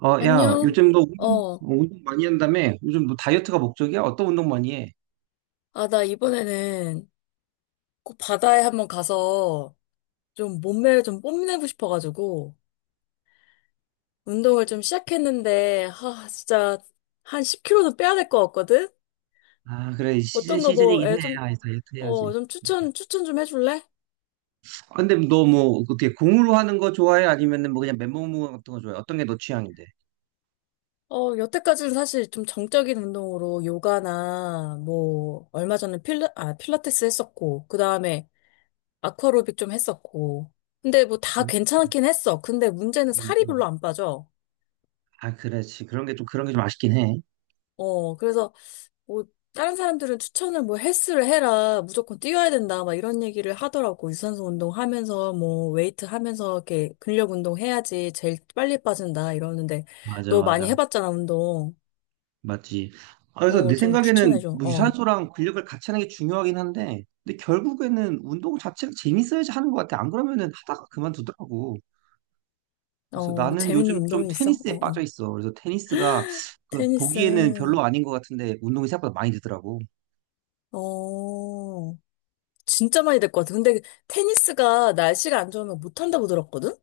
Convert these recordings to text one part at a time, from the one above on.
어, 야, 안녕? 요즘 너 운동, 어, 운동 많이 한다며? 요즘 너 다이어트가 목적이야? 어떤 운동 많이 해? 나 이번에는 꼭 바다에 한번 가서 좀 몸매를 좀 뽐내고 싶어가지고 운동을 좀 시작했는데, 진짜 한 10kg는 빼야 될 것 같거든? 아, 그래. 시즌, 어떤 거 뭐, 시즌이긴 해. 좀, 아, 다이어트 해야지. 좀 추천 좀 해줄래? 아, 근데 너 뭐, 어떻게 공으로 하는 거 좋아해? 아니면은 뭐 그냥 맨몸 같은 거 좋아해? 어떤 게 너 취향인데? 여태까지는 사실 좀 정적인 운동으로 요가나 뭐, 얼마 전에 필라테스 했었고, 그 다음에 아쿠아로빅 좀 했었고. 근데 뭐 다 음, 괜찮긴 했어. 근데 문제는 음, 살이 음. 별로 안 빠져. 아, 그렇지. 그런 게 좀, 그런 게 좀 아쉽긴 해. 그래서 뭐 다른 사람들은 추천을 뭐 헬스를 해라 무조건 뛰어야 된다 막 이런 얘기를 하더라고. 유산소 운동하면서 뭐 웨이트 하면서 이렇게 근력 운동 해야지 제일 빨리 빠진다 이러는데. 맞아, 너 많이 맞아. 해봤잖아 운동. 맞지. 아, 그래서 어, 내 좀 생각에는 추천해줘. 뭐 유산소랑 근력을 같이 하는 게 중요하긴 한데, 근데 결국에는 운동 자체가 재밌어야지 하는 것 같아. 안 그러면은 하다가 그만두더라고. 그래서 어어, 나는 재밌는 요즘 좀 운동이 있어? 테니스에 빠져 어어, 있어. 그래서 테니스가 그 테니스. 보기에는 별로 아닌 것 같은데 운동이 생각보다 많이 되더라고. 어, 진짜 많이 될 것 같아. 근데 테니스가 날씨가 안 좋으면 못한다고 들었거든.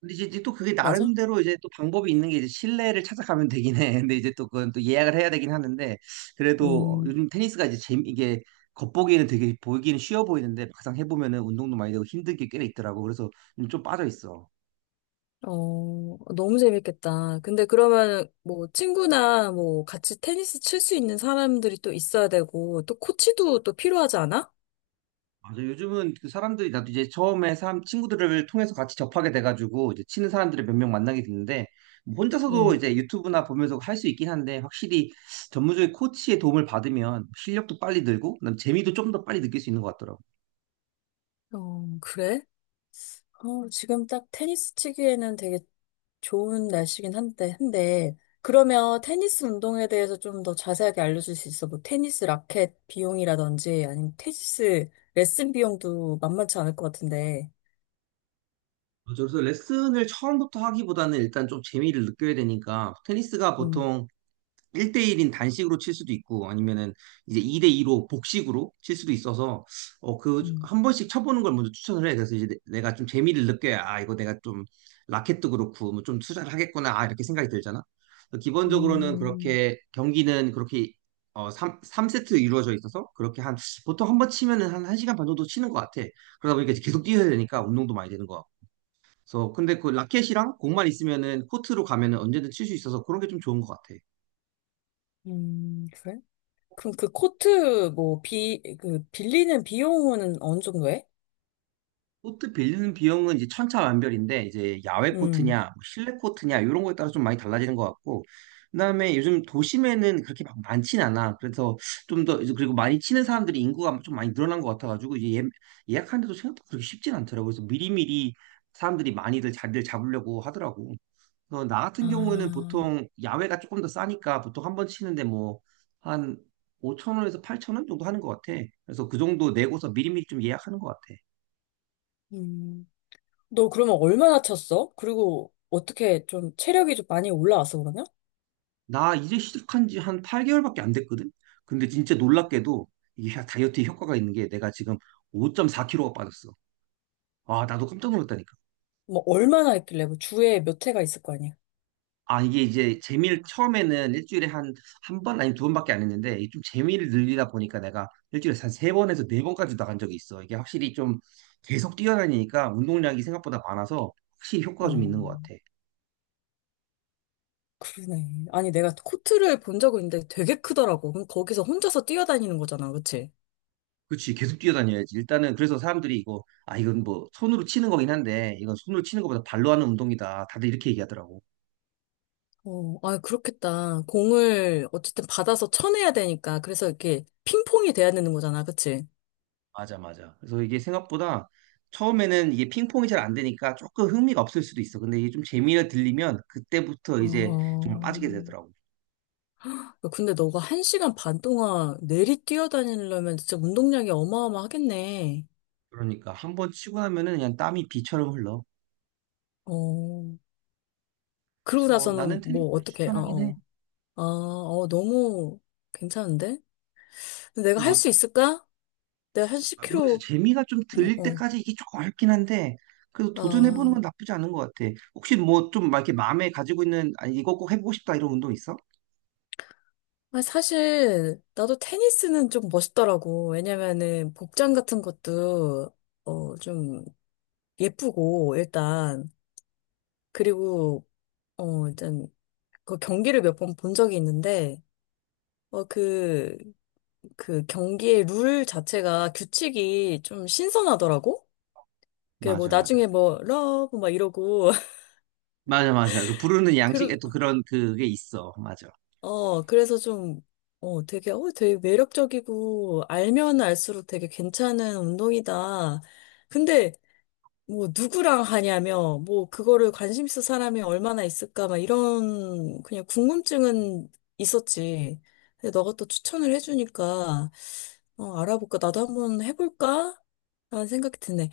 근데 이제 또 그게 맞아? 나름대로 이제 또 방법이 있는 게 이제 실내를 찾아가면 되긴 해. 근데 이제 또 그건 또 예약을 해야 되긴 하는데 그래도 음. 요즘 테니스가 이제 재미 이게 겉보기에는 되게 보기에는 쉬워 보이는데 막상 해보면은 운동도 많이 되고 힘든 게 꽤 있더라고. 그래서 요즘 좀 빠져 있어. 어, 너무 재밌겠다. 근데 그러면 뭐 친구나 뭐 같이 테니스 칠 수 있는 사람들이 또 있어야 되고 또 코치도 또 필요하지 않아? 맞아. 요즘은 그 사람들이 나도 이제 처음에 사람 친구들을 통해서 같이 접하게 돼가지고 이제 치는 사람들을 몇 명 만나게 됐는데 뭐 혼자서도 응. 이제 유튜브나 보면서 할 수 있긴 한데 확실히 전문적인 코치의 도움을 받으면 실력도 빨리 늘고 그다음 재미도 좀 더 빨리 느낄 수 있는 것 같더라고. 어, 그래? 어, 지금 딱 테니스 치기에는 되게 좋은 날씨긴 한데. 그러면 테니스 운동에 대해서 좀 더 자세하게 알려줄 수 있어? 뭐 테니스 라켓 비용이라든지 아니면 테니스 레슨 비용도 만만치 않을 것 같은데. 맞아. 그래서 레슨을 처음부터 하기보다는 일단 좀 재미를 느껴야 되니까 테니스가 음, 보통 1대1인 단식으로 칠 수도 있고 아니면은 이제 2대2로 복식으로 칠 수도 있어서 어 그 음, 한 번씩 쳐보는 걸 먼저 추천을 해. 그래서 이제 내가 좀 재미를 느껴야 아 이거 내가 좀 라켓도 그렇고 뭐 좀 투자를 하겠구나 아 이렇게 생각이 들잖아. 그래서 기본적으로는 음, 그렇게 경기는 그렇게 삼세트 이루어져 있어서 그렇게 한 보통 한 번 치면은 한 1시간 반 정도 치는 것 같아. 그러다 보니까 이제 계속 뛰어야 되니까 운동도 많이 되는 것 같고. 그래서 근데 그 라켓이랑 공만 있으면은 코트로 가면은 언제든 칠 수 있어서 그런 게 좀 좋은 것 같아. 그래? 그럼 그 코트 뭐 그 빌리는 비용은 어느 정도 해? 코트 빌리는 비용은 이제 천차만별인데 이제 야외 코트냐 음. 뭐 실내 코트냐 이런 거에 따라 좀 많이 달라지는 것 같고 그다음에 요즘 도심에는 그렇게 막 많진 않아. 그래서 좀 더, 그리고 많이 치는 사람들이 인구가 좀 많이 늘어난 것 같아가지고 이제 예, 약하는데도 생각보다 그렇게 쉽진 않더라고. 그래서 미리미리 사람들이 많이들 자리를 잡으려고 하더라고. 그래서 나 같은 경우에는 아, 보통 야외가 조금 더 싸니까 보통 한 번 치는데 뭐한 5천 원에서 8천 원 정도 하는 것 같아. 그래서 그 정도 내고서 미리미리 좀 예약하는 것 같아. 음. 너 그러면 얼마나 쳤어? 그리고 어떻게 좀 체력이 좀 많이 올라왔어 그러냐? 나 이제 시작한 지 한 8개월밖에 안 됐거든? 근데 진짜 놀랍게도 이 다이어트에 효과가 있는 게 내가 지금 5.4kg가 빠졌어. 아, 나도 깜짝 놀랐다니까. 뭐 얼마나 했길래 뭐 주에 몇 회가 있을 거 아니야? 아, 이게 이제 재미를 처음에는 일주일에 한 번, 아니 두 번밖에 안 했는데 이좀 재미를 늘리다 보니까 내가 일주일에 한 세 번에서 네 번까지 나간 적이 있어. 이게 확실히 좀 계속 뛰어다니니까 운동량이 생각보다 많아서 확실히 효과가 좀 어, 있는 것 같아. 그러네. 아니 내가 코트를 본 적은 있는데 되게 크더라고. 그럼 거기서 혼자서 뛰어다니는 거잖아, 그치? 그치, 계속 뛰어다녀야지. 일단은 그래서 사람들이 이거, 아, 이건 뭐 손으로 치는 거긴 한데, 이건 손으로 치는 것보다 발로 하는 운동이다. 다들 이렇게 얘기하더라고. 어, 아, 그렇겠다. 공을 어쨌든 받아서 쳐내야 되니까. 그래서 이렇게 핑퐁이 돼야 되는 거잖아, 그치? 맞아, 맞아. 그래서 이게 생각보다 처음에는 이게 핑퐁이 잘 안 되니까 조금 흥미가 없을 수도 있어. 근데 이게 좀 재미가 들리면 그때부터 이제 정말 빠지게 어. 되더라고. 근데 너가 한 시간 반 동안 내리 뛰어다니려면 진짜 운동량이 어마어마하겠네. 그러니까 한번 치고 나면은 그냥 땀이 비처럼 흘러. 어, 그러고 그래서 나는 나서는 테니스 뭐, 를 어떻게, 어, 추천하긴 해. 어. 아, 어, 너무 괜찮은데? 근데 내가 할 뭐 수 있을까? 내가 한 아, 모르겠어요. 10kg, 재미가 좀 들릴 어, 때까지 이게 조금 어렵긴 한데, 그래도 도전해보는 건 아. 나쁘지 않은 것 같아. 혹시 뭐 좀 막 이렇게 마음에 가지고 있는, 아니, 이거 꼭 해보고 싶다 이런 운동 있어? 아니, 사실, 나도 테니스는 좀 멋있더라고. 왜냐면은, 복장 같은 것도, 어, 좀 예쁘고, 일단. 그리고, 어, 일단, 그 경기를 몇 번 본 적이 있는데, 어, 그, 그 경기의 룰 자체가 규칙이 좀 신선하더라고? 그 뭐 맞아, 맞아. 나중에 뭐 러브 막 이러고 맞아, 맞아. 그 부르는 양식에 또 그, 그런 그게 있어. 맞아. 어, 그래서 좀, 어, 되게, 어, 되게 매력적이고 알면 알수록 되게 괜찮은 운동이다. 근데 뭐 누구랑 하냐며 뭐 그거를 관심 있을 사람이 얼마나 있을까 막 이런 그냥 궁금증은 있었지. 근데 너가 또 추천을 해주니까 어, 알아볼까? 나도 한번 해볼까? 라는 생각이 드네.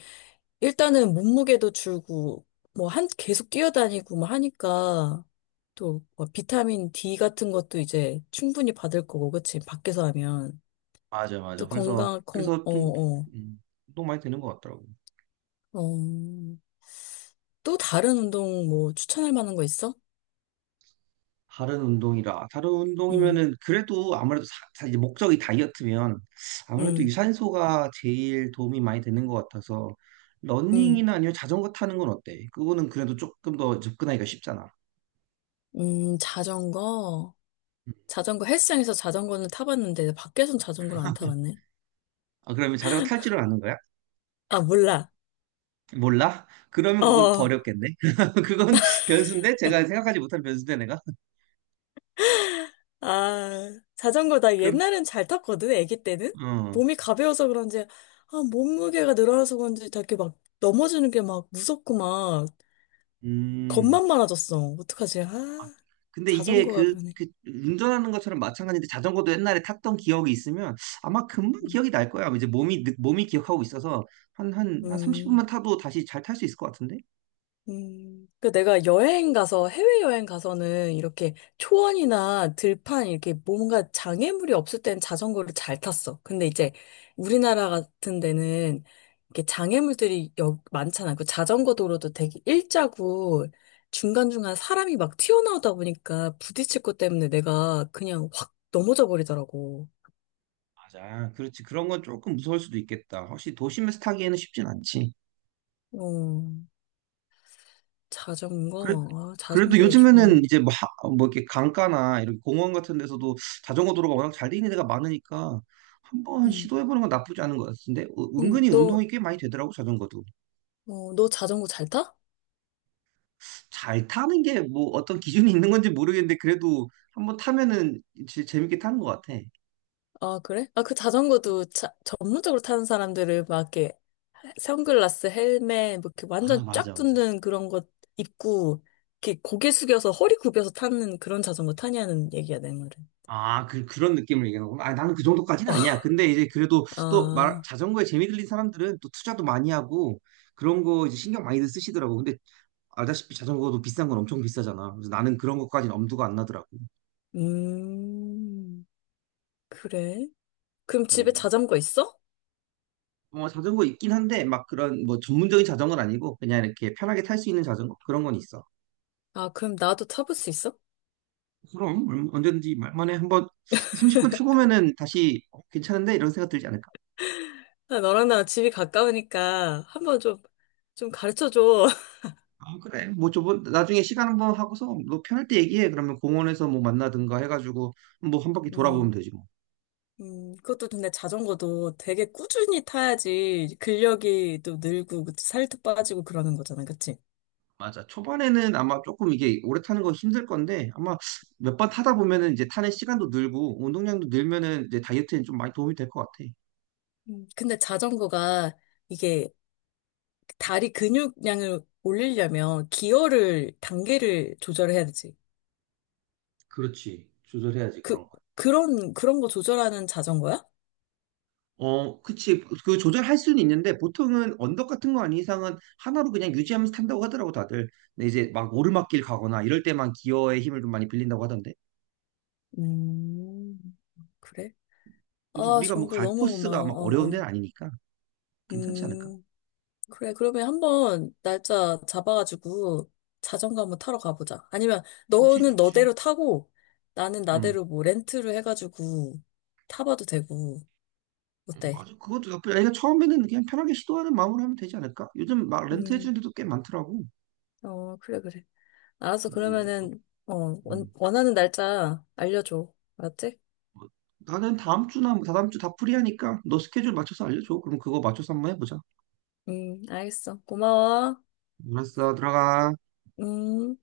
일단은 몸무게도 줄고, 뭐, 한, 계속 뛰어다니고, 뭐, 하니까, 또, 뭐 비타민 D 같은 것도 이제 충분히 받을 거고, 그치? 밖에서 하면. 맞아, 또 맞아. 그래서, 건강, 건, 그래서 어, 좀, 어, 음, 운동 많이 되는 것 같더라고. 어. 또 다른 운동 뭐, 추천할 만한 거 있어? 다른 운동이라 다른 음, 운동이면은 그래도 아무래도 이제 목적이 다이어트면 아무래도 음, 유산소가 제일 도움이 많이 되는 것 같아서 음, 러닝이나 아니면 자전거 타는 건 어때? 그거는 그래도 조금 더 접근하기가 쉽잖아. 자전거. 자전거, 헬스장에서 자전거는 타봤는데, 밖에선 자전거를 안 타봤네. 아, 그러면 자전거 탈 줄은 아는 거야? 아, 몰라. 몰라? 그러면 그건 더 어. 어렵겠네. 그건 변수인데 제가 생각하지 못한 변수인데 내가 아, 자전거 나 그럼 옛날엔 잘 탔거든, 아기 때는. 어 몸이 가벼워서 그런지, 아, 몸무게가 늘어나서 그런지 다 이렇게 막 넘어지는 게 막 무섭고 막 음. 겁만 많아졌어. 어떡하지? 아, 아, 근데 이게 자전거가 그러네. 그 운전하는 것처럼 마찬가지인데 자전거도 옛날에 탔던 기억이 있으면 아마 금방 기억이 날 거야. 이제 몸이 몸이 기억하고 있어서 한 30분만 음. 타도 다시 잘 탈 수 있을 것 같은데? 그 내가 여행 가서, 해외여행 가서는 이렇게 초원이나 들판, 이렇게 뭔가 장애물이 없을 땐 자전거를 잘 탔어. 근데 이제 우리나라 같은 데는 이렇게 장애물들이 많잖아. 그 자전거 도로도 되게 일자고 중간중간 사람이 막 튀어나오다 보니까 부딪힐 것 때문에 내가 그냥 확 넘어져 버리더라고. 맞아. 그렇지. 그런 건 조금 무서울 수도 있겠다. 확실히 도심에서 타기에는 쉽진 않지. 어, 그래, 자전거? 아, 그래도 자전거도 요즘에는 좋은. 이제 뭐, 뭐 이렇게 강가나 이렇게 공원 같은 데서도 자전거 도로가 워낙 잘 돼 있는 데가 많으니까 한번 음, 시도해보는 건 나쁘지 않은 것 같은데 어, 음, 은근히 너, 운동이 꽤 많이 되더라고 자전거도. 너 자전거 잘 타? 잘 타는 게 뭐 어떤 기준이 있는 건지 모르겠는데 그래도 한번 타면은 진짜 재밌게 타는 것 같아. 아, 그래? 아, 그 자전거도 자 전문적으로 타는 사람들은 막 이렇게 선글라스, 헬멧, 뭐 이렇게 아, 완전 맞아, 쫙 맞아. 붙는 그런 것 입고, 이렇게 고개 숙여서 허리 굽혀서 타는 그런 자전거 타냐는 얘기야, 내 말은. 아, 그런 느낌을 얘기하는 구나 아, 나는 그 정도까지는 아니야. 근데 이제 그래도 또 말, 아, 자전거에 재미 들린 사람들은 또 투자도 많이 하고 그런 거 이제 신경 많이들 쓰시더라고. 근데 알다시피 자전거도 비싼 건 엄청 비싸잖아. 그래서 나는 그런 것까지는 엄두가 안 나더라고. 음, 그래? 그럼 집에 음. 자전거 있어? 뭐 자전거 있긴 한데 막 그런 뭐 전문적인 자전거는 아니고 그냥 이렇게 편하게 탈 수 있는 자전거 그런 건 있어. 아, 그럼 나도 타볼 수 있어? 그럼 언제든지 말만에 한번 30분 펴보면은 다시 어, 괜찮은데 이런 생각 들지 않을까? 아, 너랑 나랑 집이 가까우니까 한번 좀, 좀 가르쳐줘. 아 그래 뭐 저번 나중에 시간 한번 하고서 너 편할 때 얘기해. 그러면 공원에서 뭐 만나든가 해가지고 뭐 한 바퀴 돌아보면 음. 되지 뭐. 그것도 근데 자전거도 되게 꾸준히 타야지 근력이 또 늘고 그 살도 빠지고 그러는 거잖아, 그치? 맞아. 초반에는 아마 조금 이게 오래 타는 거 힘들 건데 아마 몇 번 타다 보면은 이제 타는 시간도 늘고 운동량도 늘면은 이제 다이어트에 좀 많이 도움이 될 것 같아. 근데 자전거가 이게 다리 근육량을 올리려면 기어를, 단계를 조절해야 되지. 그렇지, 조절해야지. 그, 그럼 그런 거 조절하는 자전거야? 어, 그치. 그 조절할 수는 있는데 보통은 언덕 같은 거 아닌 이상은 하나로 그냥 유지하면서 탄다고 하더라고 다들. 근데 이제 막 오르막길 가거나 이럴 때만 기어의 힘을 좀 많이 빌린다고 하던데. 음, 그래? 근데 아, 우리가 뭐 정보 갈 너무 코스가 고마워. 막 어려운 어, 어. 데는 아니니까 괜찮지 않을까? 음. 그래, 그러면 한번 날짜 잡아가지고 자전거 한번 타러 가보자. 아니면 좋지, 너는 좋지. 너대로 타고 나는 음. 나대로 뭐 렌트를 해가지고 타봐도 되고, 응, 어때? 맞아. 그것도 나쁘지. 아니, 그 처음에는 그냥 편하게 시도하는 마음으로 하면 되지 않을까? 요즘 막 렌트 해주는 음, 데도 꽤 많더라고. 어, 그래, 그래. 알았어. 뭐, 그러면은, 어, 음. 원하는 날짜 알려줘. 알았지? 뭐, 나는 다음 주나 뭐 다다음 주 다 프리하니까 너 스케줄 맞춰서 알려줘. 그럼 그거 맞춰서 한번 해보자. 알겠어. 고마워. 알았어, 들어가. 음.